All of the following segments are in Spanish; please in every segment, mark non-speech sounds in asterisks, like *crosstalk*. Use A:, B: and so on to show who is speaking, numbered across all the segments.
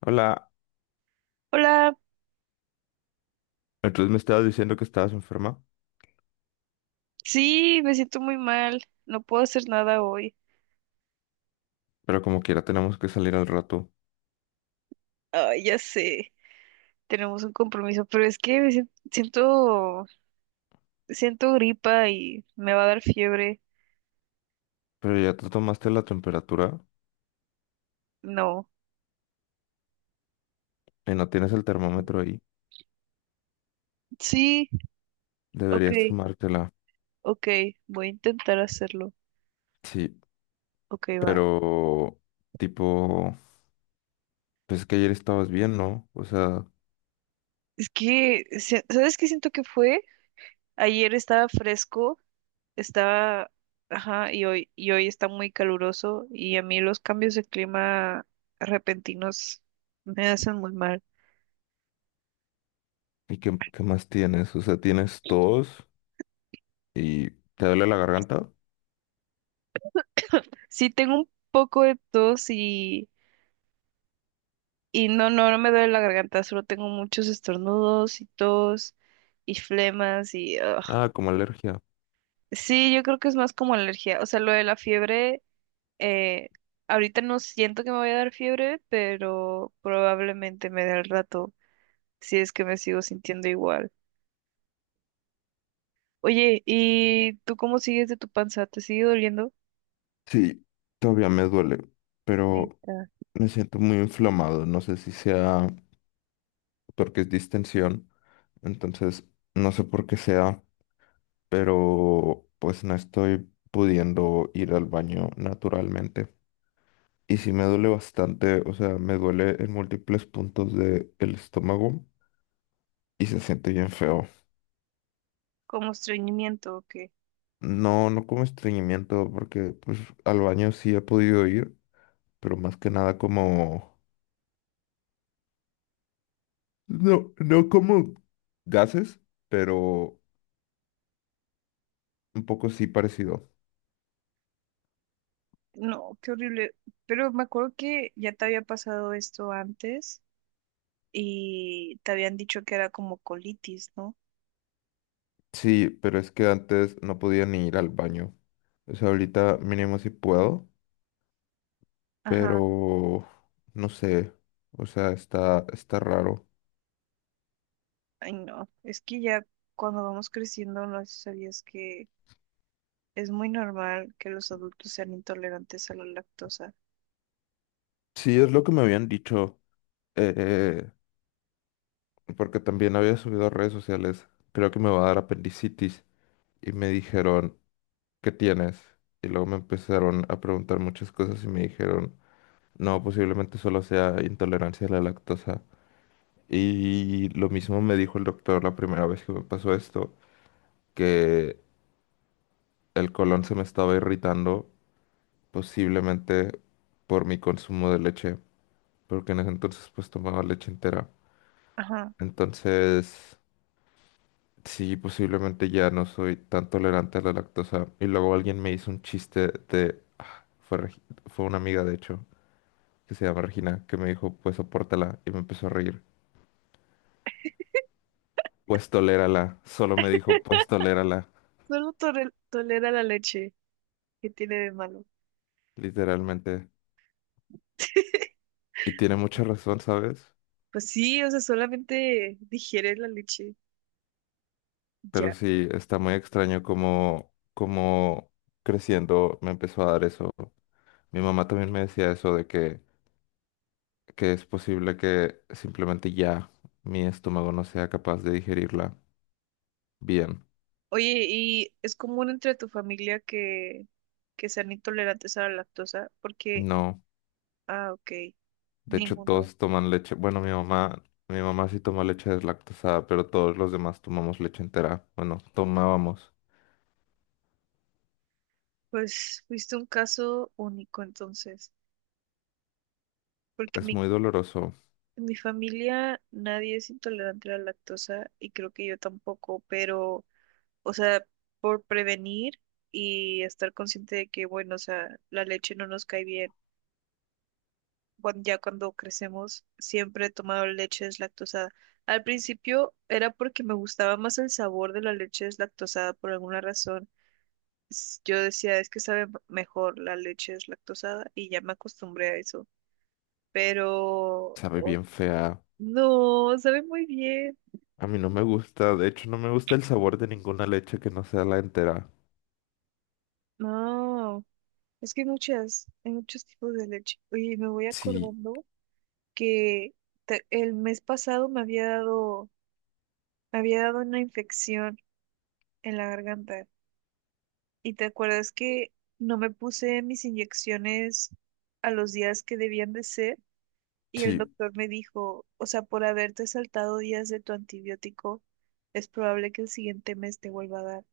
A: Hola,
B: Hola,
A: entonces me estabas diciendo que estabas enferma,
B: sí, me siento muy mal, no puedo hacer nada hoy.
A: pero como quiera tenemos que salir al rato.
B: Ay, ya sé, tenemos un compromiso, pero es que siento, siento gripa y me va a dar fiebre.
A: Pero ya te tomaste la temperatura
B: No,
A: y no tienes el termómetro ahí.
B: sí, ok,
A: Deberías tomártela.
B: ok, voy a intentar hacerlo.
A: Sí,
B: Ok, va.
A: pero tipo, pues que ayer estabas bien, ¿no? O sea,
B: Es que, ¿sabes qué siento que fue? Ayer estaba fresco, estaba, ajá, y hoy está muy caluroso y a mí los cambios de clima repentinos me hacen muy mal.
A: ¿y qué, qué más tienes? O sea, ¿tienes tos y te duele la garganta?
B: Sí, tengo un poco de tos y, no me duele la garganta, solo tengo muchos estornudos y tos y flemas y... ugh.
A: Ah, como alergia.
B: Sí, yo creo que es más como alergia. O sea, lo de la fiebre, eh, ahorita no siento que me vaya a dar fiebre, pero probablemente me dé al rato, si es que me sigo sintiendo igual. Oye, ¿y tú cómo sigues de tu panza? ¿Te sigue doliendo?
A: Sí, todavía me duele, pero
B: Neta.
A: me siento muy inflamado. No sé si sea porque es distensión. Entonces, no sé por qué sea, pero pues no estoy pudiendo ir al baño naturalmente. Y sí me duele bastante, o sea, me duele en múltiples puntos del estómago y se siente bien feo.
B: ¿Como estreñimiento o qué?
A: No, no como estreñimiento, porque pues al baño sí he podido ir, pero más que nada como... No, no como gases, pero un poco sí parecido.
B: No, qué horrible. Pero me acuerdo que ya te había pasado esto antes y te habían dicho que era como colitis, ¿no?
A: Sí, pero es que antes no podía ni ir al baño. O sea, ahorita mínimo sí puedo,
B: Ajá.
A: pero no sé. O sea, está raro.
B: Ay, no. Es que ya cuando vamos creciendo, no sé si sabías que es muy normal que los adultos sean intolerantes a la lactosa.
A: Sí, es lo que me habían dicho, eh, porque también había subido a redes sociales. Creo que me va a dar apendicitis. Y me dijeron, ¿qué tienes? Y luego me empezaron a preguntar muchas cosas y me dijeron, no, posiblemente solo sea intolerancia a la lactosa. Y lo mismo me dijo el doctor la primera vez que me pasó esto que el colon se me estaba irritando, posiblemente por mi consumo de leche, porque en ese entonces pues tomaba leche entera.
B: Ajá.
A: Entonces, sí, posiblemente ya no soy tan tolerante a la lactosa. Y luego alguien me hizo un chiste de... fue una amiga, de hecho, que se llama Regina, que me dijo, pues sopórtala, y me empezó a reír. Pues tolérala, solo me dijo, pues tolérala,
B: Solo tolera la leche. ¿Qué tiene de malo?
A: literalmente.
B: *laughs*
A: Y tiene mucha razón, ¿sabes?
B: Pues sí, o sea, solamente digiere la leche.
A: Pero
B: Ya.
A: sí, está muy extraño como creciendo me empezó a dar eso. Mi mamá también me decía eso de que es posible que simplemente ya mi estómago no sea capaz de digerirla bien.
B: Oye, ¿y es común entre tu familia que sean intolerantes a la lactosa? Porque,
A: No,
B: ah, ok,
A: de hecho
B: ninguno.
A: todos toman leche. Bueno, mi mamá sí toma leche deslactosada, pero todos los demás tomamos leche entera. Bueno, tomábamos.
B: Pues fuiste un caso único entonces, porque
A: Es muy doloroso,
B: en mi familia nadie es intolerante a la lactosa y creo que yo tampoco, pero, o sea, por prevenir y estar consciente de que, bueno, o sea, la leche no nos cae bien bueno, ya cuando crecemos, siempre he tomado leche deslactosada. Al principio era porque me gustaba más el sabor de la leche deslactosada por alguna razón. Yo decía, es que sabe mejor la leche deslactosada y ya me acostumbré a eso. Pero
A: sabe bien fea.
B: no, sabe muy bien.
A: A mí no me gusta, de hecho no me gusta el sabor de ninguna leche que no sea la entera.
B: No, es que hay hay muchos tipos de leche. Oye, me voy
A: Sí.
B: acordando que el mes pasado me había dado una infección en la garganta. ¿Y te acuerdas que no me puse mis inyecciones a los días que debían de ser? Y el
A: Sí,
B: doctor me dijo, o sea, por haberte saltado días de tu antibiótico, es probable que el siguiente mes te vuelva a dar.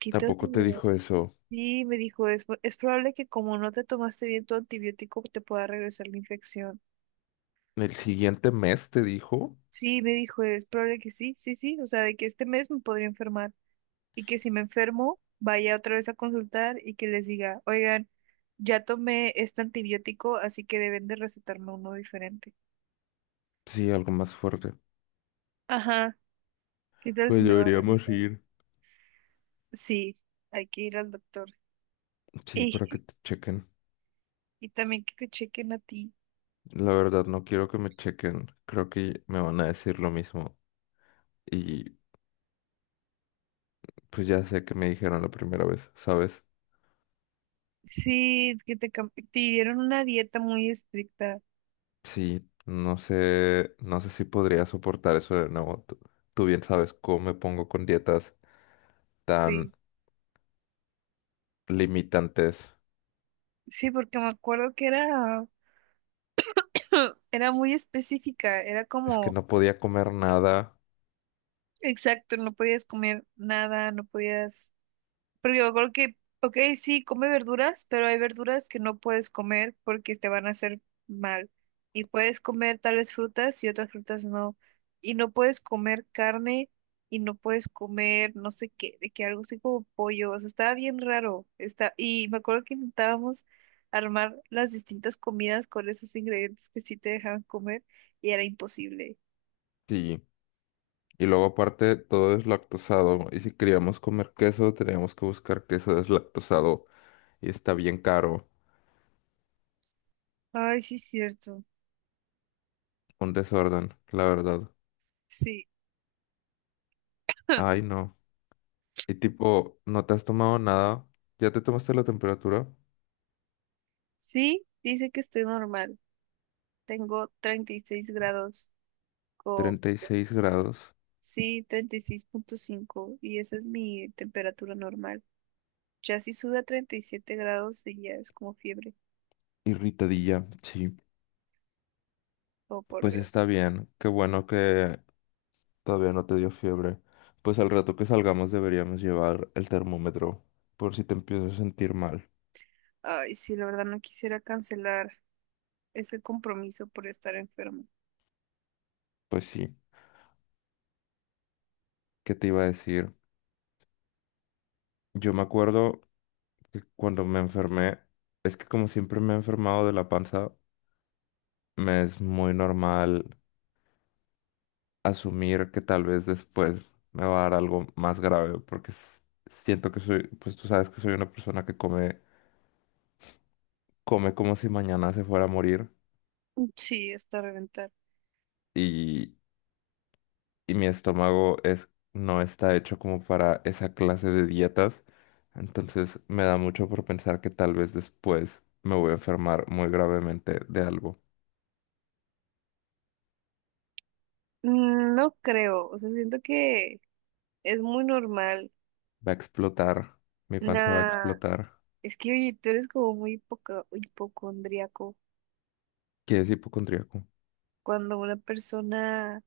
B: Quítate.
A: tampoco te dijo eso.
B: Sí, me dijo, es probable que como no te tomaste bien tu antibiótico, te pueda regresar la infección.
A: El siguiente mes te dijo.
B: Sí, me dijo, es probable que sí, o sea, de que este mes me podría enfermar. Y que si me enfermo, vaya otra vez a consultar y que les diga, oigan, ya tomé este antibiótico, así que deben de recetarme uno diferente.
A: Sí, algo más fuerte.
B: Ajá, ¿qué tal
A: Pues
B: si me va a
A: deberíamos
B: recetar?
A: ir.
B: Sí, hay que ir al doctor.
A: Sí,
B: Y,
A: para que te chequen.
B: y también que te chequen a ti.
A: La verdad, no quiero que me chequen. Creo que me van a decir lo mismo. Y pues ya sé que me dijeron la primera vez, ¿sabes?
B: Sí, que te, te dieron una dieta muy estricta.
A: Sí, no sé, no sé si podría soportar eso de nuevo. Tú bien sabes cómo me pongo con dietas
B: Sí,
A: tan limitantes.
B: sí, porque me acuerdo que era, *laughs* era muy específica, era
A: Es que
B: como,
A: no podía comer nada.
B: exacto, no podías comer nada, no podías. Porque me acuerdo que, ok, sí, come verduras, pero hay verduras que no puedes comer porque te van a hacer mal. Y puedes comer tales frutas y otras frutas no. Y no puedes comer carne y no puedes comer no sé qué, de que algo así como pollo. O sea, estaba bien raro. Está... Y me acuerdo que intentábamos armar las distintas comidas con esos ingredientes que sí te dejaban comer y era imposible.
A: Sí. Y luego aparte todo es lactosado. Y si queríamos comer queso, teníamos que buscar queso deslactosado. Y está bien caro.
B: Ay, sí, es cierto.
A: Un desorden, la verdad.
B: Sí. *laughs*
A: Ay, no. Y tipo, no te has tomado nada. Ya te tomaste la temperatura.
B: Sí, dice que estoy normal. Tengo 36 grados o
A: 36 grados.
B: sí, 36,5 y esa es mi temperatura normal. Ya si sube a 37 grados y ya es como fiebre.
A: Irritadilla. Sí.
B: Oh, por
A: Pues
B: Dios.
A: está bien. Qué bueno que todavía no te dio fiebre. Pues al rato que salgamos deberíamos llevar el termómetro. Por si te empiezas a sentir mal.
B: Ay, sí, la verdad no quisiera cancelar ese compromiso por estar enfermo.
A: Pues sí. ¿Qué te iba a decir? Yo me acuerdo que cuando me enfermé, es que como siempre me he enfermado de la panza, me es muy normal asumir que tal vez después me va a dar algo más grave, porque siento que soy, pues tú sabes que soy una persona que come, come como si mañana se fuera a morir
B: Sí, hasta reventar.
A: y, y mi estómago es, no está hecho como para esa clase de dietas, entonces me da mucho por pensar que tal vez después me voy a enfermar muy gravemente de algo.
B: Mm, no creo, o sea, siento que es muy normal.
A: Va a explotar. Mi panza va a
B: Nah,
A: explotar.
B: es que oye, tú eres como muy hipocondríaco.
A: ¿Qué es hipocondríaco?
B: Cuando una persona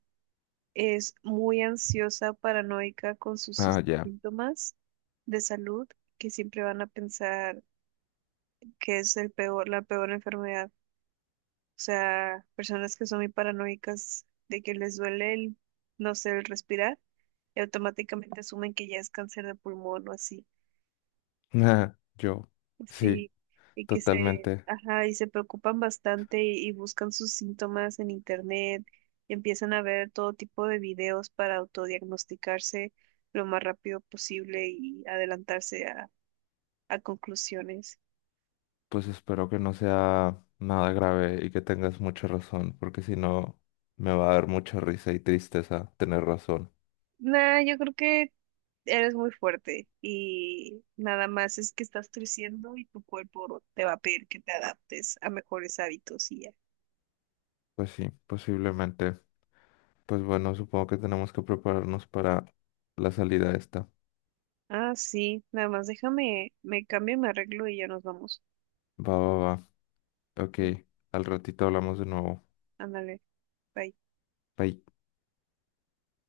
B: es muy ansiosa, paranoica con sus
A: Ah, ya.
B: síntomas de salud, que siempre van a pensar que es la peor enfermedad. O sea, personas que son muy paranoicas de que les duele no sé, el respirar, y automáticamente asumen que ya es cáncer de pulmón o así.
A: *laughs* Ah, yo. Sí,
B: Sí, y que se,
A: totalmente.
B: ajá, y se preocupan bastante y buscan sus síntomas en internet, y empiezan a ver todo tipo de videos para autodiagnosticarse lo más rápido posible y adelantarse a conclusiones.
A: Pues espero que no sea nada grave y que tengas mucha razón, porque si no, me va a dar mucha risa y tristeza tener razón.
B: Nah, yo creo que eres muy fuerte y nada más es que estás creciendo y tu cuerpo te va a pedir que te adaptes a mejores hábitos y ya.
A: Pues sí, posiblemente. Pues bueno, supongo que tenemos que prepararnos para la salida esta.
B: Ah, sí, nada más déjame, me cambio, me arreglo y ya nos vamos.
A: Va, va, va. Ok,
B: Sí.
A: al ratito hablamos de nuevo.
B: Ándale. Bye.
A: Bye.